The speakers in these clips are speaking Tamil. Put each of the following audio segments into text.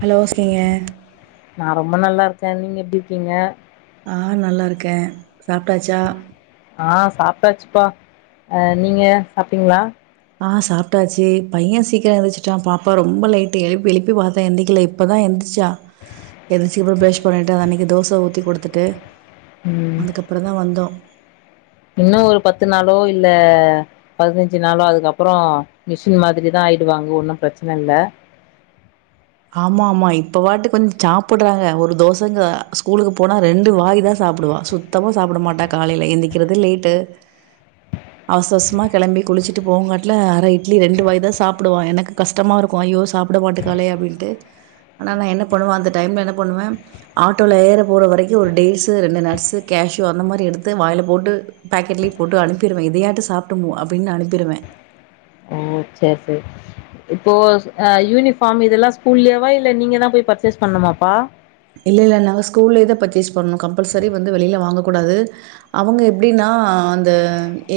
ஹலோ சீனியர் கே நீங்க எப்டி இருக்கீங்க நா நல்லா இருக்கே சாப்ட்டாச்சா ஆஹ் சாப்ட்டாச்சுப்பா அ நீங்க சாப்டிங்களா ஆஹ் சாப்பிட்டாச்சு பையன் சீக்கிரம் எழுந்திரிசிட்டான் பாப்பா ரொம்ப லேட்டு் எழுப்பி எழுப்பி பாத்தேன் எந்திக்கல இப்பதான் எந்திரிச்சா எந்திரச்சு அப்புறம் ப்ரஷ் பண்ணிட்டு அதை அன்னைக்கு தோசை ஊத்தி குடுத்துட்டு அதுக்கப்புற தான் வந்தோம் இன்னும் ஒரு பத்து நாளோ இல்ல பதினஞ்சு நாளோ அதுக்கப்புறம் மிஷின் மாதிரிதான் ஆயிடுவாங்க ஒன்னும் பிரச்சனை இல்ல ஆமா ஆமா இப்ப வாட்டு கொஞ்சம் சாப்பிடுறாங்க ஒரு தோசைங்க ஸ்கூலுக்கு போனா ரெண்டு வாய் தான் சாப்பிடுவான் சுத்தமா சாப்பிட மாட்டா காலையில எந்திக்கிறதுது லேட்டு அவசவசமா கிளம்பி குளிச்சுட்டு போவங்காட்டல ஆற இட்லி ரெண்டு வாய் தான் சாப்பிடுவான் எனக்கு கஷ்டமா இருக்கு ஐயோ சாப்பிட மாட்டே காலே அப்படின்னு டு ஆனா நான் என்ன பண்ணுவேன் அந்த டைம் என்ன பண்ணுவேன் ஆட்டோல ஏற போற வரைக்கு டேஸ் ரெண்டு நட்ஸ் கேஷிவ் அந்த மாரி எடுத்து வாயில போட்டு பாக்கெட்லயு போட்டு அனுப்பிருவேன் இதையாச்சும் சாப்பிடு அப்பிடின்னு அனுப்பிருவேன் ஓ சரி சரி இப்போ யூனிஃபார்ம் இதெல்லாம் ஸ்கூல்லயாவா இல்ல நீங்கதான் போய் பர்ச்சேஸ் பண்ணுமாப்பா இல்ல இல்ல நாங்கள் ஸ்கூல்லயே தான் பர்ச்சேஸ் பண்ணணு கம்பல்சரி வந்து வெளியில வாங்க கூடாது அவங்க எப்படின்னா அந்த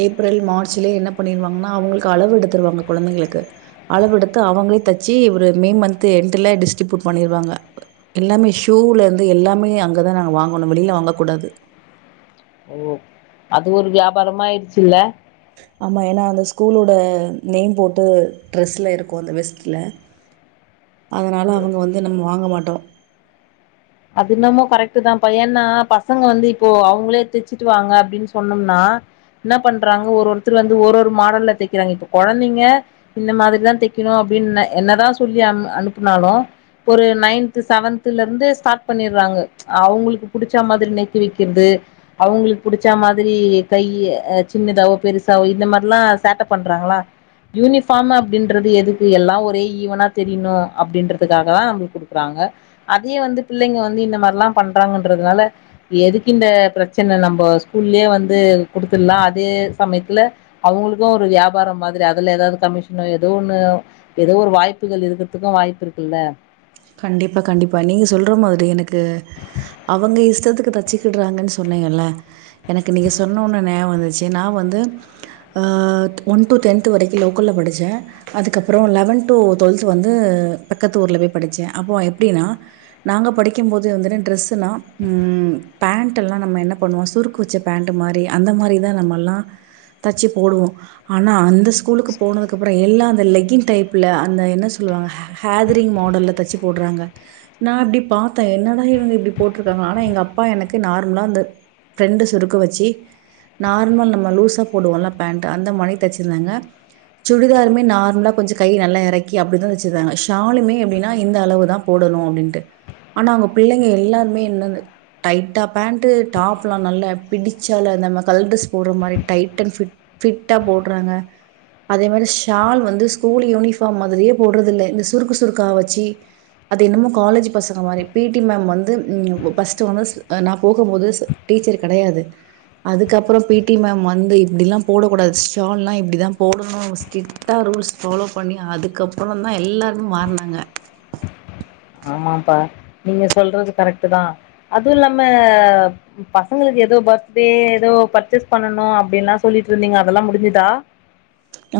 ஏப்ரல் மார்ச்லயே என்ன பண்ணிருவாங்கன்னா அவங்களுக்கு அளவு எடுத்துருவாங்க குழந்தைங்களுக்கு அளவு எடுத்து அவங்களே தச்சு ஒரு மே மந்த் எண்டல டிஸ்ட்ரிபியூட் பண்ணிருவாங்க எல்லாமே சு ஷூல இருந்து எல்லாமே அங்கதான் நாங்க வாங்கணு வெளியில வாங்க கூடாது ஓ அது ஒரு வியாபாரமாய்டுச்சுல்ல ஆமா ஏன்னா அந்த ஸ்கூலோட நேம் போட்டு ட்ரெஸ்ல இருக்கும் அந்த வெஸ்ட்ல அதனால அவங்க வந்து நம்ம வாங்க மாட் அடம் அது என்னமோ கரெக்ட் தான்ப்பா ஏன்னா பசங்க வந்து இப்போ அவங்களே தைச்சுட்டு வாங்க அப்படின்னு சொன்னோம்னா என்ன பண்றாங்க ஒரு ஒருத்தர் வந்து ஒரு ஒரு மாடல்ல தைக்கிறாங்க இப்ப குழந்தைங்க இந்த மாதிரிதான் தைக்கணும் அப்படின்னு என்னதான் சொல்லி அ அனுப்புனாலும் ஒரு நைன்து செவன்தல இருந்து ஸ்டார் பண்ணீர்றாங்க அவங்களுக்கு புடிச்சா மாதிரி நெக் வைக்கிறது அவங்களுக்கு புடிச்சா மாதிரி கை சின்னதாவோ பெருசாவோ இந்த மாதிரிலாம் சேட்டை பண்றாங்களா யூனிபார் அப்படின்றது எதுக்கு எல்லாம் ஒரே ஈவனா தெரியணும் அப்படின்றதுக்காக தான் அவங்களுக்குடுக்குறாங்க அதே வந்து பிள்ளைங்க வந்து இந்த மாதிரிலாம் பண்றாங்கன்றதுனால எதுக்கு இந்த பிரச்சனை நம்ம ஸ்கூல்லயே வந்து குடுத்துடலாம் அதே சமயத்துல அவங்களுக்கு ஒரு வியாபாரம் மாதிரி அதுல ஏதாவது கமிஷனோ ஏதோ ஒண்ணு ஏதோ ஒரு வாய்ப்புகள் இருக்கிறதுக்கு வாய்ப்பு இருக்குல்ல கண்டிப்பாக கண்டிப்பாக நீங்கள் சொல்ற மாதிரி எனக்கு அவங்க இஷ்டத்துக்கு தைச்சிக்கிடுறாங்கன்னு சொன்னீங்கல எனக்கு நீங்கள் சொன்ன ஒடனே நேம் வந்துச்சு நான் வந்து ஒன் டு டென்து வரைக்கும் லோக்கல்ல படிச்சேன் அதுக்கப்புறம் லெவன்த் டு டு்வெல்த் வந்து பக்கத்தூர் ல போய் படிச்சேன் அப்போ எப்படினா நாங்க படிக்கும் போது வந்து டிரஸ் னா பாண்ட் எல்லாம் நம்ம என்ன பண்ணுவோம் சுருக்கு வச்ச பாண்ட் மாரி அந்த மாரி தான் நம்மல்லாம் தச்சி போடுவோம் ஆனா அந்த ஸ்கூல்கு போனதுக்கப்றம் எல்லாம் அந்த லெக்கின் டைப்ல அந்த என்ன சொல்லுவாங்க ஹாதாரிங் மாடல்ல தச்சி போடுறாங்க நான் அப்பிடி பாத்தேன் என்னடா இவங்க இப்பிடி போட்டிருக்காங்க ஆனா எங்க அப்பா எனக்கு நார்மலா இந்த பிரண்ட் சுருக்கு வச்சி நார்மல் நம்ம லூசா போடுவோம்ல பாண்ட் அந்த மாரி தச்சிருந்தாங்க சுடிதாருமே நார்மலா கொஞ்சம் கை நல்லா இறக்கி அப்பிடி தான் தச்சுருப்பாங்க ஷால் மே எப்பிடினா னா இந்த அளவு தான் போடணும் அப்டீன்னுட்டு ஆனா அவங்க பிள்ளைங்க எல்லாருமே என்ன டைட்டா பாண்ட்டு டாப்ஸ் நல்லா பிடிச்சி அதில நம்ம கல்திஸ் போடுற மாரி டைட் ஆண்டு பிட்டா போடுறாங்க அதே மாரி ஷால் வந்து ஸ்கூல் யூனிபோர்ம் மாதிரியே போடுறது இல்ல இந்த சுருக்கு சுருக்குகா வச்சி வச்சி அது என்னமோ காலேஜ் பசங்க மாரி பி டி மேம் வந்து பஸ்ட் வந்ததும் நான் போகும் போது டீச்சர் கிடையாது அதுக்கப்புறம் பி டி மேம் வந்து இப்பிடில்லாம் போடா கூடாது ஷால்லாம் இப்பிடி தான் போடணும் ஸ்ட்ரிக்ட் ஆஹ் ரூல்ஸ் பால்லொவ் பண்ணி அதுக்கப்புற தான் எல்லாரு மாறுநாங்க ஆமாப்பா நீங்க சொல்றது கரெக்ட் தான் அதுவும் இல்லாம பசங்களுக்கு ஏதோ பர்த்டே ஏதோ பர்ச்சேஸ் பண்ணணு அப்படின்னுல்லா சொல்லிட்டு இருந்தீங்க அதெல்லாம் முடிஞ்சுதா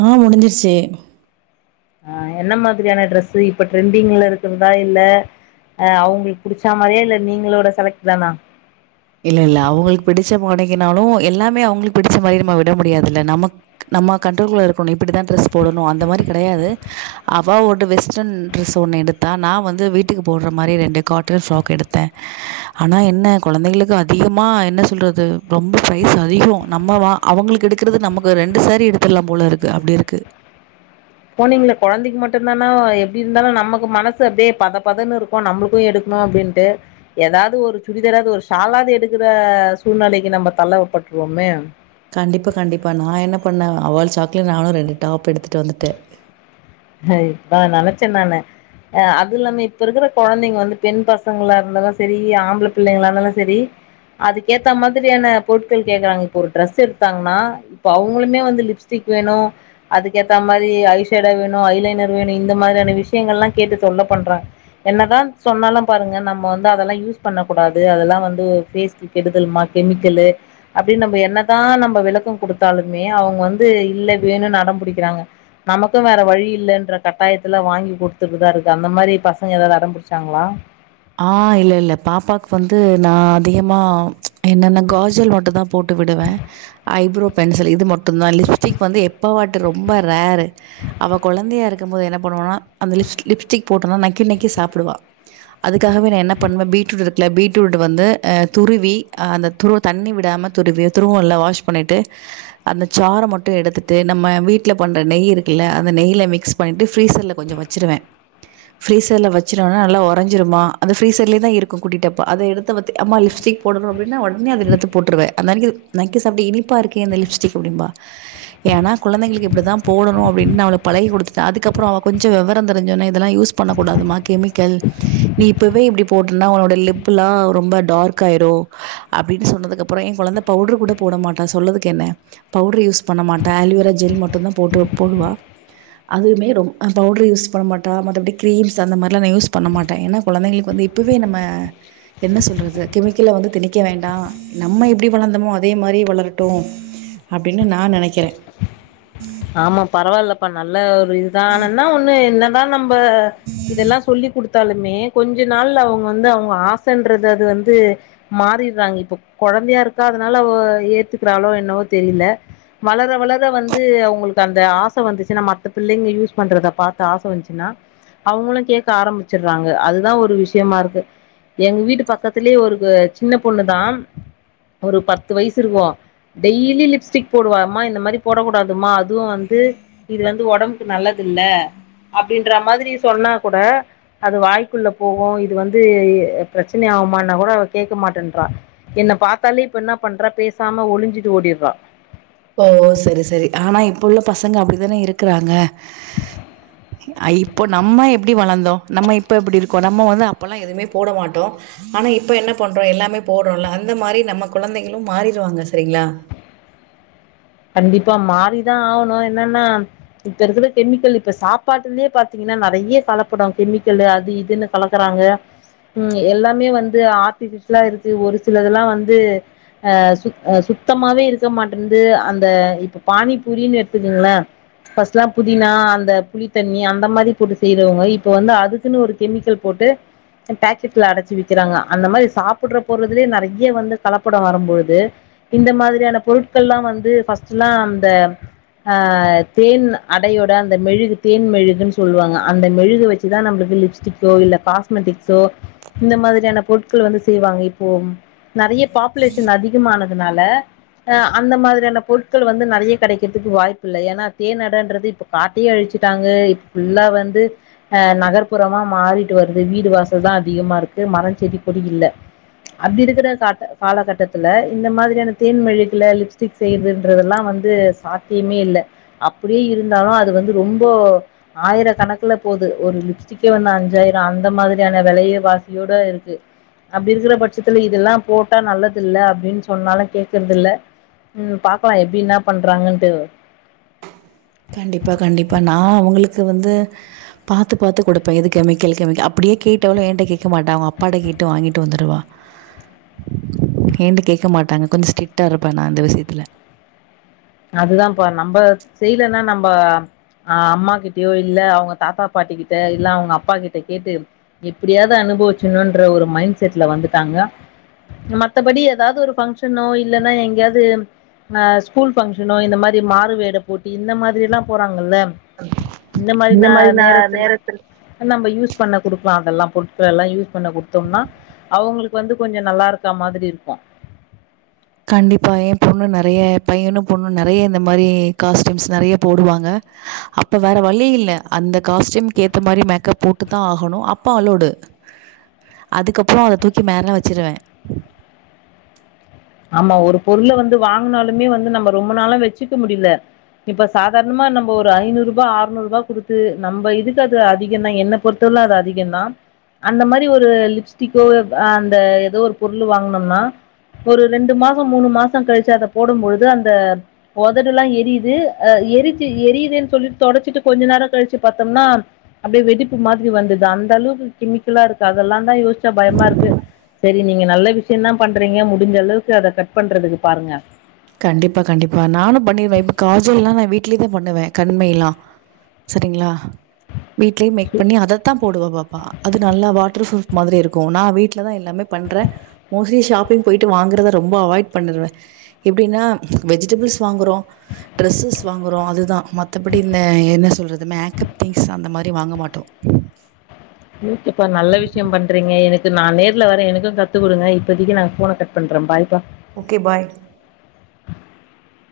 ஆஹ் முடிஞ்சிருச்சு ஆஹ் என்ன மாதிரியான ட்ரெஸ் இப்ப ட்ரெண்டிங்ல இருக்கிறதா இல்ல அஹ் அவங்களுக்கு புடிச்ச மாரியா இல்ல நீங்களோட செலக்ட் தானா இல்ல இல்ல அவங்களுக்கு பிடிச்ச உடைங்க நாளு எல்லாமே அவங்களுக்கு பிடிச்ச மாரி நம்ம விட முடியாது இல்ல நமக்கு நம்ம கண்ட்ரோல் இருக்கணு இப்பிடி தான் டிரஸ் போடணு அந்த மாரி கிடையாது அவ ஒரு வெஸ்டர்ன் டிரஸ் ஒன்னு எடுத்தா நான் வந்து வீட்டுக்கு போடுற மாரி ரெண்டு காட்டன் பிராக் எடுத்தேன் ஆனா என்ன குழந்தைகளுக்கு அதிகமா என்ன சொல்றது ரொம்ப பிரைஸ் அதிகம் நம்ம அவங்களுக்கு எடுக்குறது நமக்கு ரெண்டு சாரி எடுத்திரலா போல இருக்கு அப்பிடி இருக்கு போனீங்களா குழந்தைக்கு மட்டும்தானா எப்படி இருந்தாலு நமக்கு மனசு அப்படியே பத பதன்னு இருக்கு நம்மளுக்கு எடுக்கணு அப்படின்ட்டு ஏதாவது ஒரு சுடிதராது ஒரு ஷாலாவது எடுக்கற சூழ்நிலைக்கு நம்ம தள்ளப்பட்டுடுவோமே கண்டிப்பா கண்டிப்பா நான் என்ன பண்ணேன் அவள சாக்குல நானும் ரெண்டு டாப் எடுத்துட்டு வந்துட்டேன் இப்ப நினைச்சேன் நானு அது இல்லாம இப்ப இருக்கிற குழந்தைங்க வந்து பெண் பசங்களா இருந்தாலும் சரி ஆம்பள பிள்ளைங்களா இருந்தாலும் சரி அதுக்கேத்த மாதிரியான பொருட்கள் கேக்குறாங்க இப்ப ஒரு டிரரெஸ் எடுத்தாங்கன்னா இப்ப அவங்களுமே வந்து லிப்ஸ்டிக் வேணு அதுக்கேத்த மாதிரி ஐஷேடா வேணு ஐ லைனர் வேணு இந்த மாதிரியான விஷயங்கள்லா கேட்டு தொல்ல பண்றாங்க என்னதான் சொன்னாலு பாருங்க நம்ம வந்து அதலா யூஸ் பண்ண கூடாது அதலா வந்து பேஸ்க்கு கெடுதல் மா கெமிக்கலு அப்டின் நம்ம என்னதா நம்ம விளக்கம் குடுத்தாலுமே அவங்க வந்து இல்ல இது வேணுனு அடம்பிடிக்கிறாங்க நமக்கு வேற வழி இல்லைன்ற கட்டாயத்துல வாங்கி குடுத்துட்டு தான் இருக்கு அந்த மாதிரி பசங்க ஏதாவது அடம்பிடிச்சாங்களா ஆஹ் இல்ல இல்ல பாப்பாக்கு வந்து நான் அதிகமா என்னன்ன காஜல் மட்டும் தான் போட்டு விடுவேன் ஐப்ரோ பென்சில் இது மட்டு தான் லிப்ஸ்டிக் வந்து எப்ப வாட்டு ரொம்ப ரேரு அவ குழந்தையா இருக்கு போது என்ன பண்ணுவனா அந்த லிப்ஸ்டிக் போட்டனா நக்கி நக்கி சாப்பிடுவ அதுக்காகவே நான் என்ன பண்ணுவேன் பீட்ரூட் இருக்கல பீட்ரூட் வந்து துருவி அந்த துருவ தண்ணி விடாம துருவி துருவல்ல வாஷ் பண்ணிட்டு அந்த சாறை மட்டும் எடுத்துட்டு நம்ம வீட்டில் பண்ணற நெய் இருக்குல அந்த நெய்யில மிக்ஸ் பண்ணிட்டு ஃப்ரீசர் ல கொஞ்ச வச்சிருவேன் ஃப்ரீசர்ல வச்சிருவேன் நல்லா ஓர ஓரஞ்சிருமா அந்த ஃபிரீஸர்லதா இருக்கு குட்டி டப்பா அத எடுத்து வச்சுட் அம்மா லிப்ஸ்டிக் போடணு ன உடனே அது எழுத்து போட்டுருவே [unintelligible] நக்கி சாப்ட்டுஇனிப்பா இருக்கே இந்த லிப்ஸ்டிக் அப்டின்பா ஏன்னா குழந்தைகளுக்கு இப்படிதான் போடணும் அப்படின்னு ந அவளுக்கு பழகி குடுத்துட்டே அதுக்கப்புறம் அவள் கொஞ்ச விவரம் தெரிஞ்சன்னா இதெல்லா யூஸ் பண்ணக் கூடாதுமா கெமிக்கல் நீ இப்பவே இப்படி போட்டனா உன்னோட லிப்லா ரொம்ப டார்க் ஆயிரும் அப்படின்னு சொன்னதுக்குப்புறம் என் குழந்த பவுடர் கூட போட மாட்டா சொல்லறதுக்கு என்ன பவுடர் யூஸ் பண்ண மாட்ட அலோவேரா ஜெல் மட்டு தான் போட்டு போடுவா அதுமே பவுடர் யூஸ் பண்ண மாட்டா மத்தபடி கிரீம்ஸ் அந்த மாதிரிலா யூஸ் பண்ண மாட்டேன் ஏன்னா குழந்தைங்களுக்கு வந்து இப்பவே நம்ம என்ன சொல்றது கெமிக்கல்ல வந்து திணிக்க வேண்டாம் நம்ம எப்படி வளர்ந்தோமோ அதே மாதிரி வளரட்டும் அப்படின்னு நான் நினைக்கிறேன் ஆமா பரவாயில்லப்பா நல்ல ஒரு இதுான் ஆனன்னா ஒண்ணு என்னதான் நம்ம ப்ப இதெல்லாம் சொல்லி குடுத்து ட்டாலுமே கொஞ்ச நாள் அவங்க வந்து அவங்க ஆசைன்றது அது வந்து மாறிடுறாங்க இப்ப குழந்தையா இருக்க அதனால அவ ஏத்துக்கிறாளோ என்னவோ தெரியல வளர வளர வந்து அவங்க அவளுக்கு அந்த ஆசை வந்துச்சுனா மத்த பிள்ளைங்க யூஸ் பண்றத பாத்து ஆச வந்திச்சுன்னா அவங்களு கேக்க ஆரம்பிச்சறாங்க அதுதான் ஒரு விஷயமா இருக்கு எங்க வீட்டு பக்கத்திலயே ஒரு சின்ன பொண்ணு தான் ஒரு பத்து வயசு இருக்கு டெய்லி லிப்ஸ்டிக் போடுவா அம்மா இந்த மாதிரி போடக்கூடாதுமா அதுவும் வந்து இது வந்து உடம்புக்கு நல்லது இல்ல அப்படின்ற மாதிரி சொன்னா கூட அது வாய்க்குள்ள போகும் இது வந்து பிரச்சனை ஆகுமனா கூட அவ கேட்க மாட்டேன்றா என்ன பாத்தாலே இப்ப என்ன பண்றா பேசாம ஒளிஞ்சிட்டு ஓடிட்றா ஓ சரி சரி ஆனா இப்ப உள்ள பசங்க அப்படித்தான இருக்கறாங்க இப்போ நம்ம எப்படி வளந்தோ நம்ம இப்ப எப்படி இருக்கோ நம்ம வந்து அப்பல்லாம் எதுவுமே போட மாட்டோ ஆனா இப்ப என்ன பண்றோ எல்லாமே போடுறோல்ல அந்த மாதிரி நம்ம குழந்தைங்களு மாறிருவாங்க சரிங்களா கண்டிப்பா மாறிதா ஆகணு என்னன்னா இப்ப இருக்கிற கெமிக்கல் இப்ப சாப்பாட்டுலயே பாத்தீங்கன்னா நறைய கலப்படம் கெமிக்கல் அது இதுன்னு கலக்குறாங்க உஹம் எல்லாமே வந்து ஆர்டிபிஷியலா இருக்கு ஒரு சிலதெல்லா வந்து ஆஹ் சுத் சுத்தமாவே இருக்க மாட்டேது அந் இப்ப பானிபூரினு எடுத்துக்குங்களே ஃபஸ்ட்லா புதினா அந்த புளித்தண்ணி அந்த மாதிரி போட்டு செய்றவங்க இப்ப வந்து அதுக்குன்னு ஒரு கெமிக்கல் போட்டு பேக்கெட்ல அடைச்சு விக்கிறாங்க அந்த மாதிரி சாப்பிடுற போறதுலே நறைய வந்து கலப்பட வரும்பழுது இந்த மாதிரியான பொருட்கள்ல்லா வந்து ஃபஸ்ட் எலா அந்த ஆஹ் தேன் அடையோட அந்த மெழுகு தேன் மெழுகுன்னு சொல்லுவாங்க அந்த மெழுகு வச்சுதா நம்மளுக்கு லிப்ஸ்டிக்கோ இல்ல காஸ்மெட்டிக்ஸோ இந்த மாதிரியான பொருட்கள் வந்து செய்வாங்க இப்போ நறைய பாப்புலேஷன் அதிகமானது னால அந்த மாதிரியான பொருட்கள் கள் வந்து நறைய கெடைக்கிறதுக்கு வாய்ப்பு இல்ல ஏன்னா தேன் அடைன்றது இப்ப காட்டையே அழிச்சட்டாங்க இப்ப ஃபுல்லா வந்து ஹ் நகர்ப்புறமா மாறிட்டு வருது வீடு வாசல் தா அதிகமாக இருக்கு மர செடி கொடி இல்லை அப்படி இருக்கிற கா காலகட்டத்துல இந்த மாதிரியான தேன் மெழுகுல லிப்ஸ்டிக் செய்றது ன்றதெல்லா வந்து சாத்தியமே இல்ல அப்படியே இருந்தாலு அது வந்து ரொம்போ ஆயிர கணக்குல போது ஒரு லிப்ஸ்டிக்கே வந்து அஞ்சாயிர அந்த மாதிரியான வெலைய வாசியோட இருக்கு அப்படி இருக்கிற பட்சத்துல இதெல்லாம் போட்டா நல்லதில்ல அப்படின்னு சொன்னாலு கேக்கறதில்ல ம் பா க்லா எப்பிடி என்னா பண்றாங்கன்ட்டு கண்டிப்பா கண்டிப்பா நா அவுங்களுக்கு வந்து பாத்து பாத்து குடுப்பே இது கெமிக்கல் கெமிக்கல் அப்படியே கேட்டாலும் என்ட்ட கேக்க மாட்டா அவுங்க அப்பாட்ட கேட்டு வாங்கிட்டு வந்துடுவா ஏண்டு கேக்க மாட்டாங்க கொஞ்ச ஸ்ட்ரிக்ட் ஆ இருப்பே நா அந்த விஷயத்துல அதுதாம்ப்பா நம்ம செய்யலன்னா நம்மஹ் அம்மா கிட்டயோ இல்ல அவங்க தாத்தா பாட்டி கிட்ட இல்ல அவங்க அப்பா கிட்ட கேட்டு எப்படியாவது அனுபவிச்சணும்ன்ற ஒரு மைண்ட் செட்ல வந்துட்டாங்க மத்தபடி ஏதாவது ஒரு பங்க்ஷனோ இல்லன்னா எங்கயாவது அஹ் ஸ்கூல் பங்க்ஷனோ இந்த மாதிரி மாறு வேட போட்டி இந்த மாதிரிலாம் போறாங்க ல இந்த மாதிரி மாரி நா நேரத்துல நேரத்தில் நம்ம யூஸ் பண்ண குடுக்கலா அதெல்லா பொருட்கள எல்லா யூஸ் பண்ண குடுத்தோம்னா அவங்களுக்கு வந்து கொஞ்ச நல்லா இருக்கா மாதிரி இருக்கு கண்டிப்பா எம் பொண்ணு நறைய பையனு பொண்ணு நறைய இந்த மாரி காஸ்டயூம்ஸ் நறைய போடுவாங்க அப்ப வேற வழி இல்ல அந்த காஸ்ட்யூம்க்கு ஏத்த மாரி மேக்கப் போட்டுத்தா ஆகணு அப்ப அலவ்டு அதுக்கப்புற அத தூக்கி மேல வச்சிருவே ஆமா ஒரு பொருள வந்து வாங்குனாலுமே வந்து நம்ம ரொம்ப நாளா வச்சுக்க முடில இப்ப சாதாரணமா நம்ம ஒரு ஐநூறு ரூபாய் ஆர்நூறு ரூபா குடுத்து நம்ம இதுக்கு அது அதிகந்தா என்ன பொறுத்தவல அது அதிகந்தா அந்த மாரி ஒரு லிப்ஸ்டிக்கோ அந்த ஏதோ ஒரு பொருளு வாங்குனம்னா ஒரு ரெண்டு மாச மூணு மாச கழிச்சு அத போடும் பொழுது அந்த உதடு எல்லாம் எரியுது அஹ் எரிச்சு எரியுதுன்னு சொல்லிட்டு தொடச்சிட்டு கொஞ்ச நேரம் கழிச்சு பாத்தோம்னா அப்படியே வெடிப்பு மாதிரி வந்தது அந்த அளவுக்கு கெமிக்கலா இருக்கு அதெல்லாந்தா யோசிச்சா பயமா இருக்கு சரி நீங்க நல்ல விஷயந்தா பண்றீங்க முடிஞ்ச அளவுக்கு அத கட் பண்றதுக்கு பாருங்க கண்டிப்பா கண்டிப்பா நானும் பண்ணிருவே இப்ப காஜல் எல்லா நா வீட்லயே தா பண்ணுவே கண்மை எல்லா சரிங்ளா வீட்லயே மேக் பண்ணி அதத்தா போடுவா பாப்பா அது நல்ல வாட்டர் ப்ரூஃப் மாதிரி இருக்கு நா வீட்டுல தா எல்லாமே பண்ற மோஸ்ட்லி ஷாப்பிங் போயிட்டு வாங்குறத ரொம்ப அவாய்ட் பண்ணருவே எப்டின்னா வெஜிடபிள்ஸ் வாங்கறோ டிரெஸ்ஸஸ் வாங்க றோ அதுதா மத்தபடி இந்த என்ன சொல்றது மேக்கப் திங்ஸ் அந்த மாரி வாங்க மாட்டோம் எப்பா நல்ல விஷயம் பண்றீங்க எனக் நா நேர்ல வர்ரே எனக்கு கத்துக் குடுங்க இப்பதைக்கு நா ஃபோன கட் பண்றே பாய்ப்பா ஓகே பாய் [inaudible]